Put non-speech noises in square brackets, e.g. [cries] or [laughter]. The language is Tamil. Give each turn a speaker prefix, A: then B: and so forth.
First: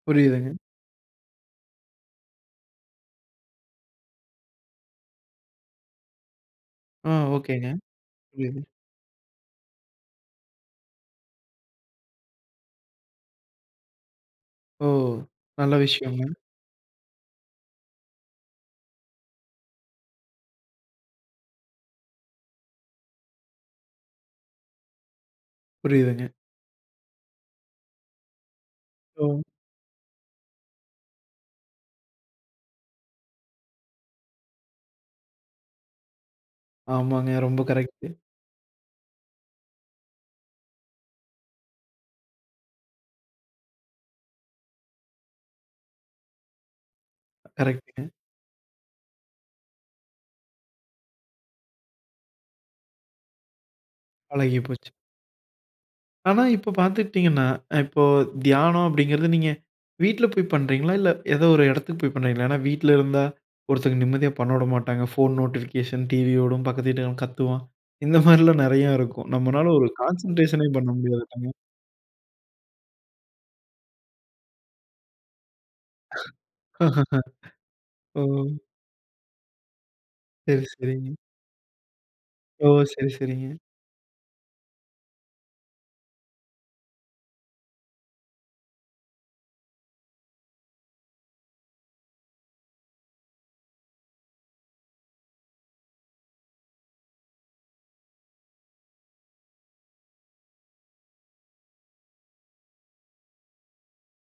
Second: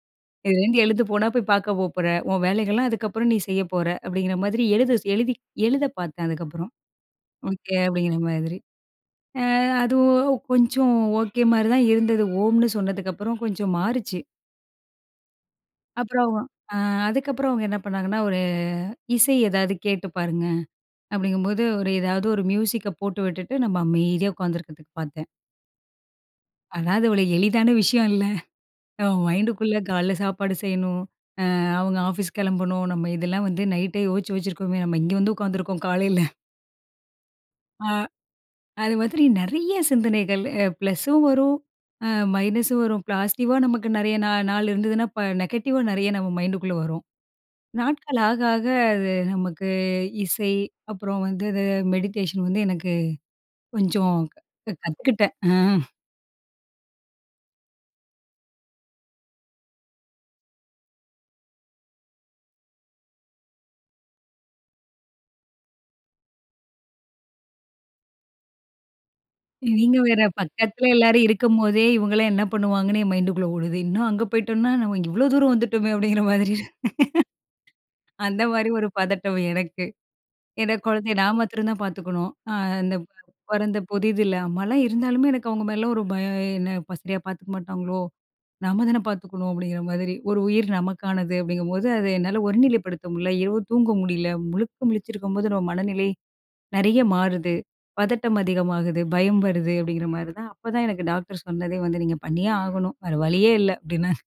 A: புரியுதுங்க.
B: "எந்து எழுத போனா போய் பாக்க போ போற, உன் வேலைகள்லாம் அதுக்கப்புறம் நீ செய்ய போற." அப்படிங்கிற மாதிரி எழுத ச எழுதி எழுத பாத்தேன் அதுக்கப்புறம்.
A: அ. ஓகேங்க.
B: "ஓகே." அப்படிங்கிற மாதிரி.
A: [unintelligible]
B: அ அது ஒ கொஞ்சம் [cries] ஓகே மாரி தான் இருந்தது. ஓம்னு சொன்னதுக்கு அப்புறம் கொஞ்சம் மாறிச்சு.
A: ஓ. நல்ல விஷயம்ங்க.
B: அப்புறம் அ அதுக்கப்பறம் அவங்க என்ன பண்ணாங்கன்னா, "ஒரு இசை ஏதாவது கேட்டு பாருங்க." அப்படிங்கும்போது ஒரு ஏதாவது ஒரு மியூசிக்க போட்டு விட்டுட்டு நம்ம அமைதியா உட்காந்துக்கிறதுக்கு பாத்தேன்.
A: புரியுதுங்க.
B: அதாவது, அவ்ள எளிதான விஷயம் இல்ல. நம்ம
A: ம்.
B: மைண்டுக்குள்ள கால்ல சாப்பாடு செய்யணும், அ அவங்க ஆஃபீஸ் கிளம்பணும், நம்ம இதெல்லாம் வந்து நைட்டே யோச்சு வச்சிருக்கோமே நம்ம இங்க வந்து உட்காந்துருக்கோம், காலைல.
A: ஆமாங்க, ரொம்ப
B: அ.
A: கரெக்ட்.
B: அது மாதிரி நிறயா சிந்தனைகள் எ ப்ளஸும் வரும் அ மைனஸும் வரும் பாசிடிவ்வா நமக்கு நிறய நாள் நாள் இருந்ததுன்னா, ப நெகட்டிவா நிறய நம்ம மைண்டுக்குள்ள வரும்.
A: கரெக்ட்டுங்க.
B: நாட்கள் ஆக, ஆக அது நமக்கு இசை அப்புறம் வந்து அது மெடிடேஷன் வந்து எனக்கு கொஞ்சம் க
A: பழகி போச்சு.
B: கத்துக்கிட்டேன் அ.
A: ஆனா இப்போ பார்த்துக்கிட்டிங்கன்னா, இப்போ தியானம் அப்படிங்கிறது, நீங்க வீட்டில போய் பண்றீங்களா? இல்ல ஏதோ ஒரு இடத்துக்கு போய் பண்றீங்களா? ஏன்னா வீட்ல இருந்தா, ஒருத்தவங்க நிம்மதியா பண்ண விட மாட்டாங்க. ஃபோன் நோட்டிஃபிகேஷன், டிவியோடும் பக்கத்து வீட்டுக்காரன் கத்துவான், இந்த மாரிலாம் நெறயாருக்கும். நம்மளால ஒரு
B: நீங்க வேற,
A: கான்சன்ட்ரேஷனே
B: பக்கத்துல
A: பண்ண
B: எல்லாரும்
A: முடியாதுங்க.
B: இருக்கும்போதே, "இவங்கெல்லாம் என்ன பண்ணுவாங்கன்னு?" என் மைண்ட்டுகுள்ள ஓடுது. இன்னும் அங்க போய்ட்டோம்ன்னா, "நாம இங்க இவ்வளவு தூரம் வந்துட்டோமே!" அப்படின்ற மாரி இருக்கும்.
A: [chuckles]
B: அந்த
A: ஓ!
B: மாதிரி ஒரு பதட்டம் எனக்கு.
A: சரி,
B: ஏன்னா குழந்தைய
A: சரி.
B: நான் மாத்திரம் தான் பாத்துக்கணும். அ
A: ஓ!
B: அந்த
A: சரி, சரிங்க.
B: பொறந்த புதிதில. இல்ல, அம்மாலாம் இருந்தாலுமே எனக்கு அவங்க மேலலாம் ஒரு பயம். என்ன "சரியா பாத்துக்க மாட்டாங்களோ? நம்ம தான பாத்துக்கணும்." அப்படிங்கிற மாரி. ஒரு உயிர் நமக்கானது. அப்படிங்கும்போது, அதை என்னால ஒருநிலைப்படுத்த முடியல, இரவு தூங்க முடியல. முழுக்க முழிச்சிருக்கும்போது நம்ம மனநிலை நிறய மாறுது, பதட்டம் அதிகமாகுது, பயம் வருது அப்படிங்கிற மாரிதான். அப்பதான் எனக்கு டாக்டர் சொன்னதே வந்து, "நீங்க பண்ணியே ஆகணும். வேற வழியே இல்ல." அப்டின்னா